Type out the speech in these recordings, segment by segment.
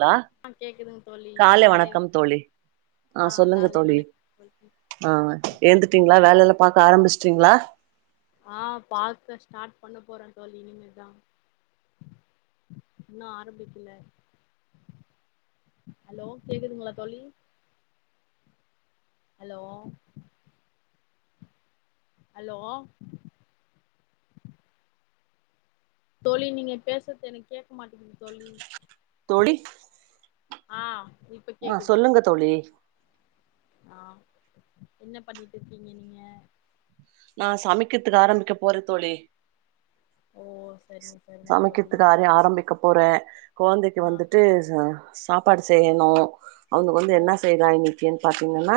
Hello ஆ கேக்குதுங்க தோழி காலை வணக்கம் தோழி ஆ சொல்லுங்க காலை தோழி வணக்கம் தோழி. ஆ எப்டி இருக்கீங்க ஏந்துட்டீங்ளா வேலைலா பாக்க ஆரம்பிச்சிட்டீங்ளா? ஆ பாக்க ஸ்டார்ட் பண்ண போற தோழி இனிமேதா இன்னு ஆரம்பிக்கல ஹலோ கேக்குதுங்களா தோழி ஹலோ ஹலோ தோழி நீங்க பேசுறது எனக் கேக்க மாட்டிக்கிது தோழி தோழி ஆ இப்ப அ கேக்குது சொல்லுங்க தோழி ஆ என்ன பண்ணிட்டு இருக்கீங்க நீங்க நா சமைக்றதுக்கு ஆரம்பிக்க போறே தோழி ஓ சரிங்க சரிங்க தோழி சமைக்கிறதுக்கு [unintelligible] ஆரம்பிக்க போறே கொழந்தைக்கு ஆ வந்துட்டு சாப்பாடு செய்யணு அவுங்க வந்து ஓ என்ன செய்றாங்க [unintelligible] பாத்தீங்கன்னா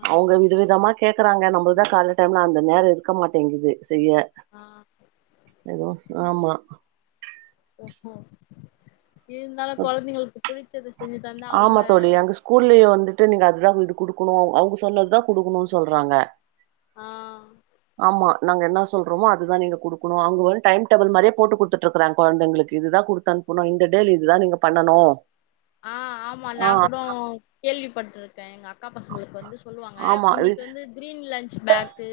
ஆ அவுங்க வித விதமா கேக்குறாங்க நம்மதா கால்ல டைம்ல அந்த நேர இருக்க மாட்டெங்குது செய்ய ஆ எதுவு ஆ ஒஹோ இருந்தாலு கொழந்தைங்களுக்கு புடிச்சது ஆமா தோழி அங்க ஸ்கூல்லயே வந்துட்டு நீங்க அதுதா குடுக்கணு அவுங்க சொன்னதுதா குடுக்கணுன் சொல்றாங்க ஆ ஆமா நாங்க என்ன சொல்றோமோ அதுதா நீங்க குடுக்கணு அங்க வந்து டைம் டேபிள் மாரியே போட்டு குடுத்துட்ருக்குறாங்க கொந்தைங்களுக்கு இதுதா குடுத்தனுப்பணு இந்த டேல இதுதா நீங்க பண்ணனு ஆ ஆமா நா கூட கேள்விப்பட்ருக்கே எங்க அக் கா பசங்களுக்கு வந்து சொல்வாங்க ஆமா. இல் இன்னைக்கி வந்து கிரீன் லன்ச் சு பேக்கு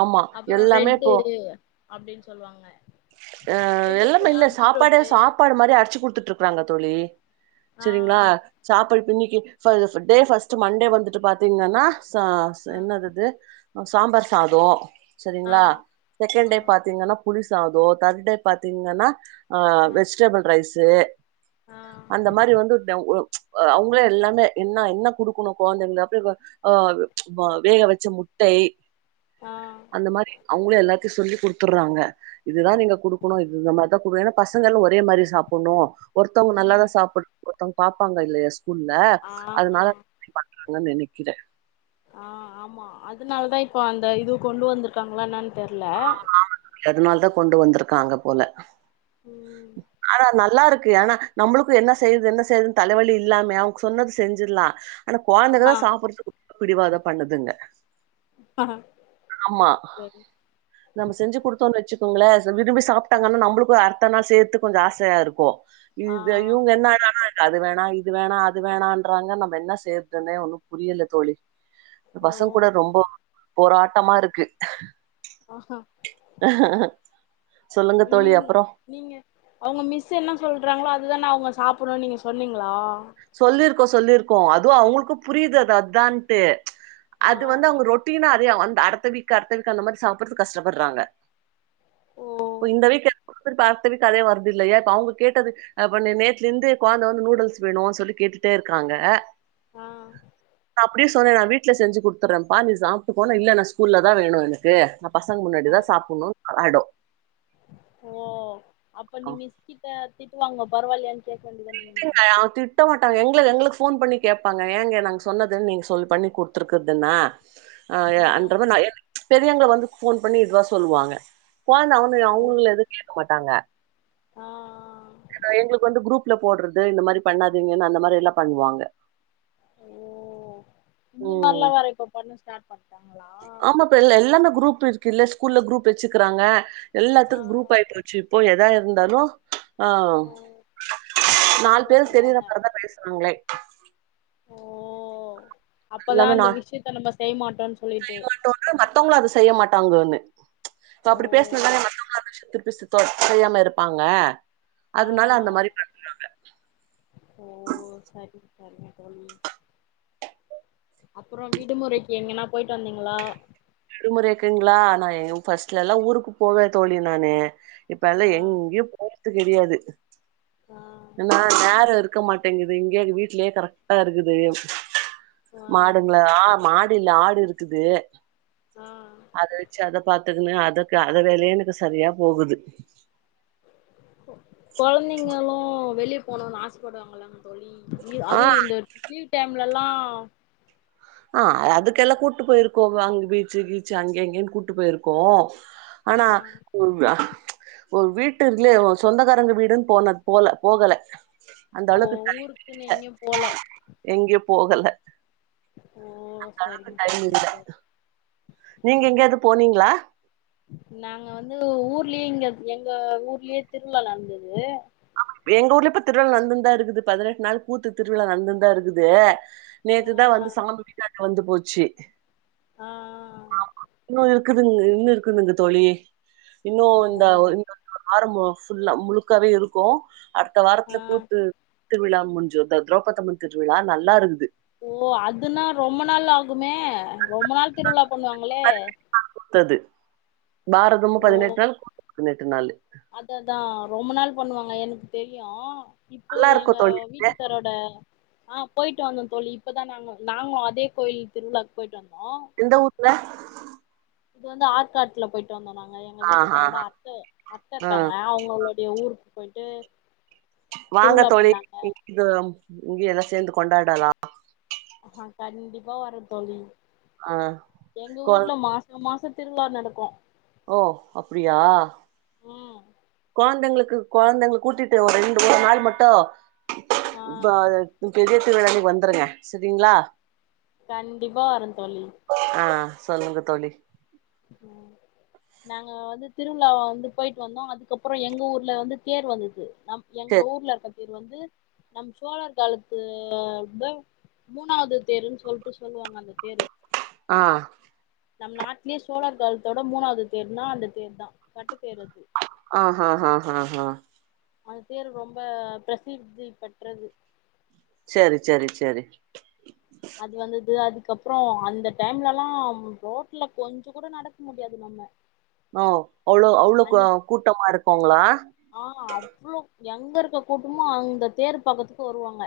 ஆமா எல்லாமே போ அப்டின் சொல்வாங்க அ எல்லாமே இல்ல சாப்பாடே சாப்பாடு மாரி அடுச்சு குடுத்துட்ருக்குறாங்க தோழி ஆ செரிங்ளா சாப்ப இப்ப இன்னிக் கி ஃப டே ஃபஸ்ட்டு மண்டே வந்துட்டு பாத்தீங்கன்னா சா ஆ என்னதிது சாம்பார் சாதொ ஆ சரிங்ளா செகண்ட் ஆ டே பாத்தீங்கனா புளி சாதோ தர்டே பாத்தீங்கன்னா ஆ வெஜிடபிள் ரை ஸு ஆ அந்த மாரி வந்து டவ் ஒ அவுங்களே எல்லாமே என்ன என்ன குடுக்கணு கொழந்தைங்க [unintelligible] ஆ வ வேக வச்ச முட்டை ஆ அந்த மாரி அவுங்களு எல்லாத் து சொல்லி குடுத்துர்றாங்க இதுதா நீங்க குடுக்கணு இது இந்த மாரிதா குடுக்க ஏன்னா பசங்களு ஒரே மாரி சாப்புன்ணு ஒருத்தவங்க நல்லாதா ம் சாப்பட்ற் ஒருத்தங்க பாப்பாங்க இல்லயா ஸ் கூல்ல ஆ ஆ அதனால [unintelligible] நெனைக்கிறே. ஆ ஆமா அதனாலதா இப்போ அந்த இது கொண்டு வந்திருக்காங்களா என்னான் அதனாலதா கொண்டு வந்துருக் காங்க போல. ம் ஆனா நல்லா இருக்கு. ஆனா நம்பளுக்கு என்ன செய்யறது என்ன செய்யறதுன்னு தலவலி இல்லாம அவங்க சொன்னது செஞ்சிர்லா. ஆனா கொழந்தைகதா ஆ சாப்படுறதுக்கு பிடிவாதோ பண்ணுதுங்க. ஆமா சரி நம்ம செஞ்சு குடுத்தோன்னு வச்சு க்கோங்களே சா விரும்பி சாப்ட்டாங்கன்னா நம்பளுக்கு அ டுத்த நாள் செய்றுத்துக்கு கொஞ்ச ஆசயா இருக்கு. ஆ இது இவங்க என்னாடான்னா அது வேணா இது வேணா அது வேணான்றாங்க நம்ப என்ன செய்யறதுன்னே ஒன்னு புரியல தோழி. ஓ பசங் கூட ரொம்போ போராட்டமா இருக்கு. ஆஹா சொல்லுங்க தோழி நீங் அப்றோ நீங்க அவங்க மிஸ் என்ன சொல்றாங்களோ அதுதான அவ ங்க சாப்படனுன்னு நீங்க சொன்னீங்ளா? சொல்லிருக்கோ சொல்லிருக்கோ அ து அவங்களுக்கு புரியுது அது அதான்ட்டு. ஆ அது வந்து அவங்க ரொட்டீனா து வந் அடுத்த வீக் அடுத்த வீக் அந்த மாரி சாப்புடறதுக்கு கஷ்டப்படுறாங்க. ஓ இப்ப இந்த வீக் எடு [unintelligible] அதே வர்றது இல்லையே இப்ப அவங்க கேட்டது அ இப்ப நே நேத்துல இருந்து கொழந்த வந்து நூடுல்ஸ் வேணு சொ ல்லி கேட்டுட்டே இருக்காங்க. ஆ அப்டியு சொன்னே நானு வீட்ல செஞ்சு குடுத்துறேம்ப்பா நீ சாப்ட்டு போன்னா இல்ல நா ஸ்கூல்லதா வேணு எனக்கு நா பசங்க ஆ முன்னாடிதா சாப்பட்ணுன்னு அடோ ஓ அப்ப நீ மிஸ் கிட்ட திட்டு வாங்குவ பரவால்லயான்னு கே ஆ அவங்க திட்ட மாட்டாங்க எங்கள எங்களுக் ஃபோன் பண்ணி கேப்பாங்க. ஏங்க நாங்க சொன்னது என் நீங்க சொல் பண்ணி குடுத்துருக்கறது என்ன? ஆ ய அந்த மாரி நா ஏற் பெரியவங்கள வந்து போன் பண்ணி இதா சொல்வாங்க ஃபோன்ல அவனு ஓ அவங்கல எதுவு கேக்க மாட்டாங்க ஆ எங்களுக்கு வந்து குரூப் போடுறது இந்த மாரி பண்ணாதீங்கன்னு அந்த மாரி எல்லா பண்ணுவாங்க ஓ இந்த ம் மாரிலா வேற இப்போ பண்ணா ஸ்டார்ட் பண் ஆமா இப்ப எல் எல்லாமே குரூப் பிருக் கில்ல ஸ்கூல்ல குரூப் வெச்சுக்குறாங்க ஆ எல்லாத்துக் குரூப் ஆயிற்றுச்சு இப்போ எ எதா இருந்தாலு ஆ ஓ நாலு பேர் தெரிர போட்டுர்றாங்க போலதா பேசுவாங்களே ஓ அப்பதா எல்லாமே அந்த நா விஷயத்த நம்ம செய்ய மாட்டோன்னு சொல்லிட்டு செய்யமாட்டோனா மத்தவங்களு அத செய்ய மாட்டாங்கோன்னு ம்ச் ஓ அப்படி பேசின நாள [unintelligible] பேசுது தொத்தையாம இருப்பாங்க ஆ அதனால அந்த ஆ மாரி பண்றாங்க ஓ சரிங்க சரிங்க தோழி அப்பறோ விடுமுறைக்கு எங்கன்னா போயிட்டு வந்தீங்களா விடுமுறைக்குங்களா நா எ ஃபஸ்ட்ல எல்லா ஊருக்கு போவ தோழி நானு இப்ப எல்லா ஆ எங்யு போற து கெடையாது ஆ என்னா நேரோ இருக்க மாட்டேங்குது இங்யே வீட்லயே கரெக்ட்டா இருக்குது ஆ மாடுங்கள ஆ மாடு மாடு இல்ல ஆடு இருக்குது ஆ அத வெச்சு அத பாத்துக்குணு அது அதுக்கு அத வேலயே எனக்கு சரியா போகுது கொழந்தைங்களு வெளியப் போனுன்னு ஆசப்படுவாங்களங்க தோழி இ ஆ அதுவு இந்த லீவ் டைம் முல்ல எல்லா அ அதுக்கெல்லா கூட்டு போயிருக்கோ வாங்கு பீச்சு கீச்சு அங்கே இங்கேன்னு கூட்டு போயிருக்கோ ஆ ஆனா [unintelligible] ம்ச் ஒரு வீட்டு இதுலயே சொந்தக்காரங்க வீடுன்னு போனது போல போகல அந்த ஓ அளவுக்கு ஊருக்குன்னு எங்யும் போல எங்கயு போகல ஓ சரிங்க டைம் சரிங்க இல்ல தோழி. நீங்க எங்கயாவது போனீங்களா? லயே இங்க எங்க ஊர்லயே திருவிழா நடந்தது. எங்க ஊர்ல இப்ப திருவிழா நடந்துன்தா இருக்குது பதினெட்டு நாள் கூத்து திருவிழா நடந்துன்தா இருக்குது. ஆ நேத்துதா வந்து சாமி வந்து போச்சு. ஆ இன்னு இரு க்குதுங்க இன்னு இருக்குதுங்க தோழி. இன்னு ஓ இந்த ஒரு வாரம் ஃபுல்லா முழுக்காவே இருக்கு. அடுத்த ஆ வாரத்துல கூத்து திருவிழா முட்ஞ்சு இந்த திரௌபத்து அம்மன் திருவிழா நல்லா இருந்துது. ஓ அதுனா ரொம்ப நாள் ஆ குமே ரொம்ப நாள் திருவிழா பண்ணுவாங்களே? த்தது பாரதமு பதினெட்டு நாள் பதினெட்டு நாளு அது அதா ரொம்ப நாள் பண்ணுவாங்க எனக்கு தெரியு. இப்போ நல்லா இருக்கு எங்க தோழி வீட்டுக்காரோட ஆ போயிட்டு வந்தோ தோழி இப்பதா நாங்க நாங்களு அதே கோயில் திருவிழாக்கு போயிட்டு வந் எந்த ஊர்ல? இது வந்து ஆற்காட்ல போயி ட்டு வந்தோ நாங்க. எங்க ஆ ஆ வீட்டுக்காரோட அத்த அத்த ஆ இருக்காங்க அவங்களுடைய ஊர் போய்ட்டு வாங்க தோழி இ இது இங்கயு எல்லா சேந்து கொண்டாடலா. ஆ கண்டிப்பா வரே தோழி. ஆ எங்க கொ ஊர்ல மாச மாசோ திருவிழா நடக்கு. ஓ அப்டியா? ம் கொ ழந்தைங்களுக்கு கொழந்தைங்கள கூட்டிட்டு ஒரு ரெண்டு ஒரு நாள் மட்டு ஆ வா இது பெரிய திருவிழா அன்னக்கி வந்துருங்க சரிங்களா? கண்டிப்பா வரே தோழி. ஆ சொல்லுங்க தோழி. ம் நாங்க வந்து திருவிழாவா வந்து போயிட்டு வந்தோ அதுக்கப்புறோ எங்க ஊர்ல வந்து தேர் வந்துது. நம் எங்க சேரி ஊர்ல அந்த ர் வந்து நம் சோழர் காலத்து ட மூணாது தேருன்னு சொல்லிட்டு சொல்லுவாங்க அந்த தேரு அ நம் நாட்டுலயே சோழர் காலத்தோடு மூணாது தேருணா அந்த தேரு தா வட்ட தேர் அது அ ஹா ஹா ஹா ஹா அந்த தேரு ரொம்ப பிரசித்தி பெற்றது சரி சரி சரி அதுக்கப்றோ அந்த டைம்லலாம் ரோட்ல கொஞ்ச கூட நடக்க முடியாது நம்ம அ அவ்ளோ அவ்ளோ அன்னிக் கூட்டமா இருக்கோங்களா ஆ அவ்ளோ எங்க இருக்க கூட்டமும் அந்த தேர் பக்கத்துக்கு வருவாங்க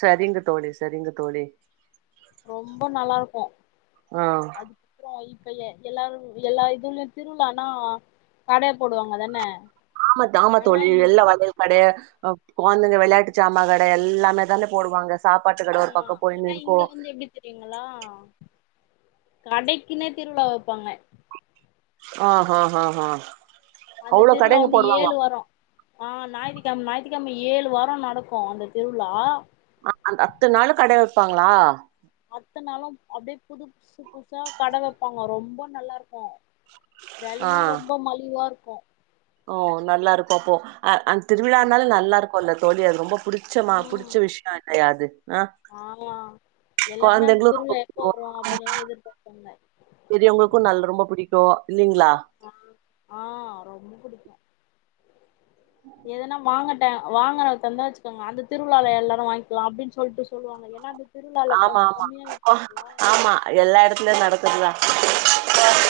சரிங்க தோழி சரிங்க தோழி ரொம்ப நல்லா இருக்கும் ஆ அதுக்கப்றோ இப்ப எல்லாரும் எல்லா இதுலயும் திருவிழானா கடை போடுவாங்க தானே ஆமா த் ஆமா தோழி எல்லா வளையல் கட ஆ கொழந்தைங்க வெளையாட்டு சாமகடை எல்லாமே தானே போடுவாங்க சாப்பாட்டு ஆ கட ஒரு பக்கம் போயின்னு ஆனா இருக்கு இங்க வந்து எப்டி தெரிங்களா கடைக்குன்னே திருவிழா வைப்பாங்க ஹா ஹா ஹா ஹா அந்த அவ்ளோ திருழா கடைங்க வந்து போடுவாங்க ஏழு வாரம் அ ஞாயிற்றுக்கிழமை ஞாயிற்றுக்கிழமை ஏழு வாரம் நடக்கும் அந்த திருவிழா ஆ அத்த நாளும் கட வைப்பாங்களா அத்தனாளு அப்டியே புது புதுபுதுசா கடவைப்பாங்க ரொம்ப நல்லா இருக்கும் ஆ வெலையும் ரொம்ப மலிவா கும் ஓ நல்லா இருப்போ அப்போ திருவிழானால ம் நல்லா இருக்குல தோழி அது ரொம்ப புடிச்சமா ம் புடிச்ச விஷயுல்லையாது அ ஆமா எல்லாருமே அந்த கொழந்தைங்களும் ரொம்ப திருவிழா எப்போ புடிக்கும் வரு அப்டின்னுல்லா எதிர்பார்ப்பாங்க பெரியவங்களுக்கு நல் ரொம்ப பிடிக்கும் ஆ ஆ ரொம்ப பிடிக் எதனா வாங்கன் வாங்குன தந்த வச்சிக்கோங்க அந்த திருவிழால எல்லாரும் வாங்கிக்கலாம் அப்டின்னு சொல்லிட்டு சொல்வாங்க ஏனா ஆமாமா ஆமா எல்லா எடத்துலயும் நடக்கிறது தா அ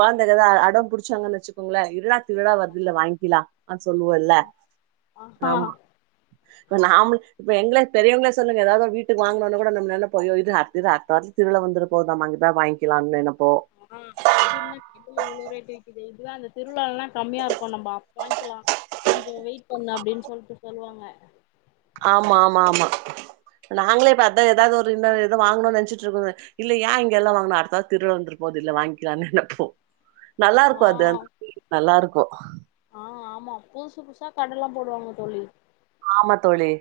கொழந்தைக தா அடம் புடிச்சாங்கன்னு வச்சுக்கோங்களா இருடா திருவிழா வருதுல வாங்கிக்கலா அ சொல்லுவோம்ல ஆஹா ஆமா நாம் இப்ப எங்க பெரியவங்கள சொல்லுங்க ஏதாது வீட் ட்டுக் வாங்னோன கூட நம்னால போய இது [unintelligible] திருவிழா வந்துறபோதாமா அங்கிதா வாங்கிலாம்னு எனப் ம் ஐ என்ன [unintelligible] புல்ல இவ்ளோ ரேட் விக்கிது இதுவே அந்த திருவிழால்ல கம்மியா இருக்கு நம்ப அப்போ வாங்க்கிலா கொஞ்ச வெயிட் பண்ணு அப்டின் சொல்ட்டு சொல்வாங்க ஆமா ஆமா ஆமா நாங்களே இப்ப அதா எதாது ஒரு இன்னொ எதொ வாங்கணுன் நென்ச்சிட்ருக்கோம இல்ல ஏ இங்கெல்லா வாங்கனு அடுத்த வாரொ திருவிழ வந்துரு போதில்ல வாங்க்கிலான்னு நெனப்போ நல்லா ஆ இருக்கு அது [inaudible] நல்லா இருக் கு ஆ ஆமா பூசுபுதுசா கடல்லா போடுவாங்க தோழி ஆமா தோழி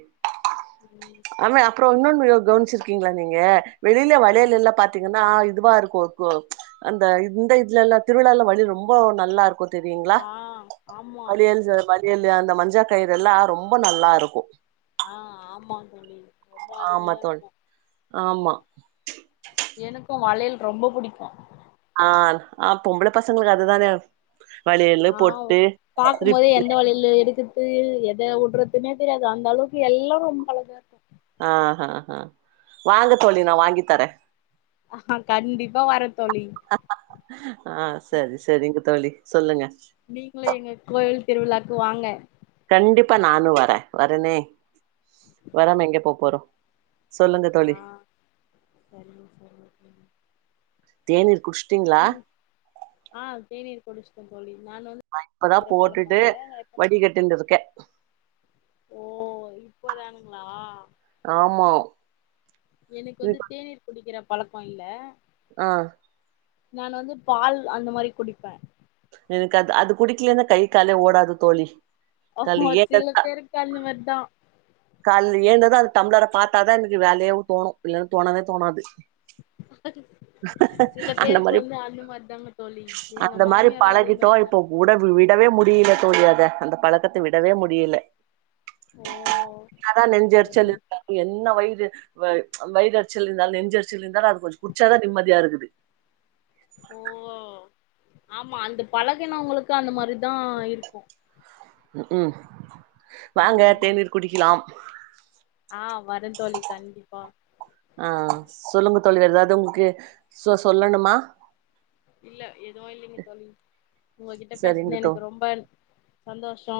ம் அம்மெ அப்றொ இன்னொன் னியு கவனிச்சிருக்கீங்ளா நீங்க வெளில ஆ வளையல் எல்லா பாத்தீங்கன்னா இதுவாருக்குகு அந்த இந்த இதுலல்லா திருவிழால்ல வளியல் ரொம்ப நல்லா இருக்கு தெரியுங்ளா ஆ ஆமா வளியல்ஸு வளியலு அந்த மஞ்சா கயிறெல்லா ரொம்ப நல்லா இருக்கு ஆ ஆமா தோழி ரொம்ப ஆமா அருமையா தோழி இருக்கு ஆமா கு வளையல் ரொம்ப புடிக்கு ஆ ஆ பொம்பளபசங்களுக்கு அதுதானே வளையலு ஆ பொட்டு ரிப் பாக்கும்போதே எந்த வளையிலு எடுக்கர் து எத வுட்றதுன்னே தெரியாது அந்த அளவுக்கு எல்லா ரொம்ப அழகாருக்கு ஆ ஹ ஹ வாங்க தோழி நா வாங்கித்தரே அ ஹ கண்டிப்பா வர தோழி ஆ சரி சரிங்க தோழி சொல்லுங்க நீங்களு எங்க கோயில் திருவிழாக்கு வாங்க கண்டிப்பா நானு வரே வரனே வராமா எங்க போ போறோ சொல்லுங்க ஆ தோழி சரிங்க சரிங்க தோழி தேனீர் குடிச் நீங் ஆ தேநீர் குடுச்ட்டோ தோழி நான் வந்து நா இப்பதா குடிக்கிற பழக்கோ போட்டுட்டு இல்ல வடி கட்டின்டுருக்கே இப்பதானுங்ளா ஆமா எனக்கு வந்து ம் தேநீர் குடிக்கிற பழக்கொ இல்ல ஆ நான் வந்து பால் அந்த மாரி குடிப்பே எனக்கு அது அது குடிக்லென்னா கை காலே ஓடாது தோழி ஓஹோ கால்ல சில [unintelligible] பேருக்கு அந்த மாரிதா கால்ல ஏந்தாதா அது டம்ளர பாத்தாதா எனக்கு வேலையாவு தோணு இல்லன்னா தோணவே தோணாது சில அந்த பேருக்கு மாரி வந்து அந்த மாரி தாங்க தோழி எங்க அந்த மாரி மாமியாரு அ பழகிட்டோ இப்ப உட விடவே முடி டில தோழி அத அந்தப் பழக்கத்த விடவே முடியல ஓ அதா நெஞ்செரிச்சல் செரிங்க இருக்காது என்ன வயி று வ‌ வயிறு எரிச்சல் இருந்தால் நெஞ்சு எரிச்சல் இருந்தாலு அது கொஞ்சொ குட்ச்சாதா நிம்மதியா இருக்குது ஓ ஆமா அந்த பழகுனவங்களுக்கு அந்த மாரிதா இருக்கு ம் ம் வாங்க ம் தேநீர் குடிக்கலாம் ஆ வரெந்தோழி கண்டிப்பா ஆ சொல்லுங்க தோழி வேற எதாது உங்குக்கு சொ சொல்லணுமா இல்ல எதுவு இல்லைங்க தோழி உங்ககிட்ட சரிங்க பேசுதுல தோ எனக்கு ரொம்ப சந்தோஷொ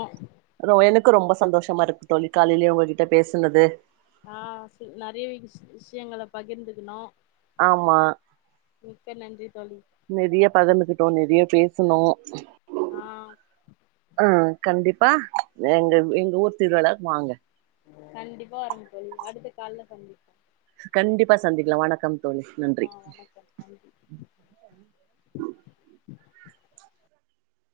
ஷமா இருக்கு தோழி காலைலெயே உங்க கிட்ட பேசுனது ஆ நெறைய வி விஷ்யங்கள பகிர்ந்துக்குனோ ஆமா மிக்க நன்றி தோழி நிறைய பகிர்ந்து கிட்டோ நிறைய பே சுனோ ஆ ஆ கண்டிப் பா எங்க எங்க ஊர் திருவிழாவுக் வாங்க கண்டிப்பா வர தோழி அடுத்த கால்ல சந்திக்லா கண்டிப்பா சந்திக்லா வணக்கம் தோழி நன்றி ஆ வணக்கம் நன்றி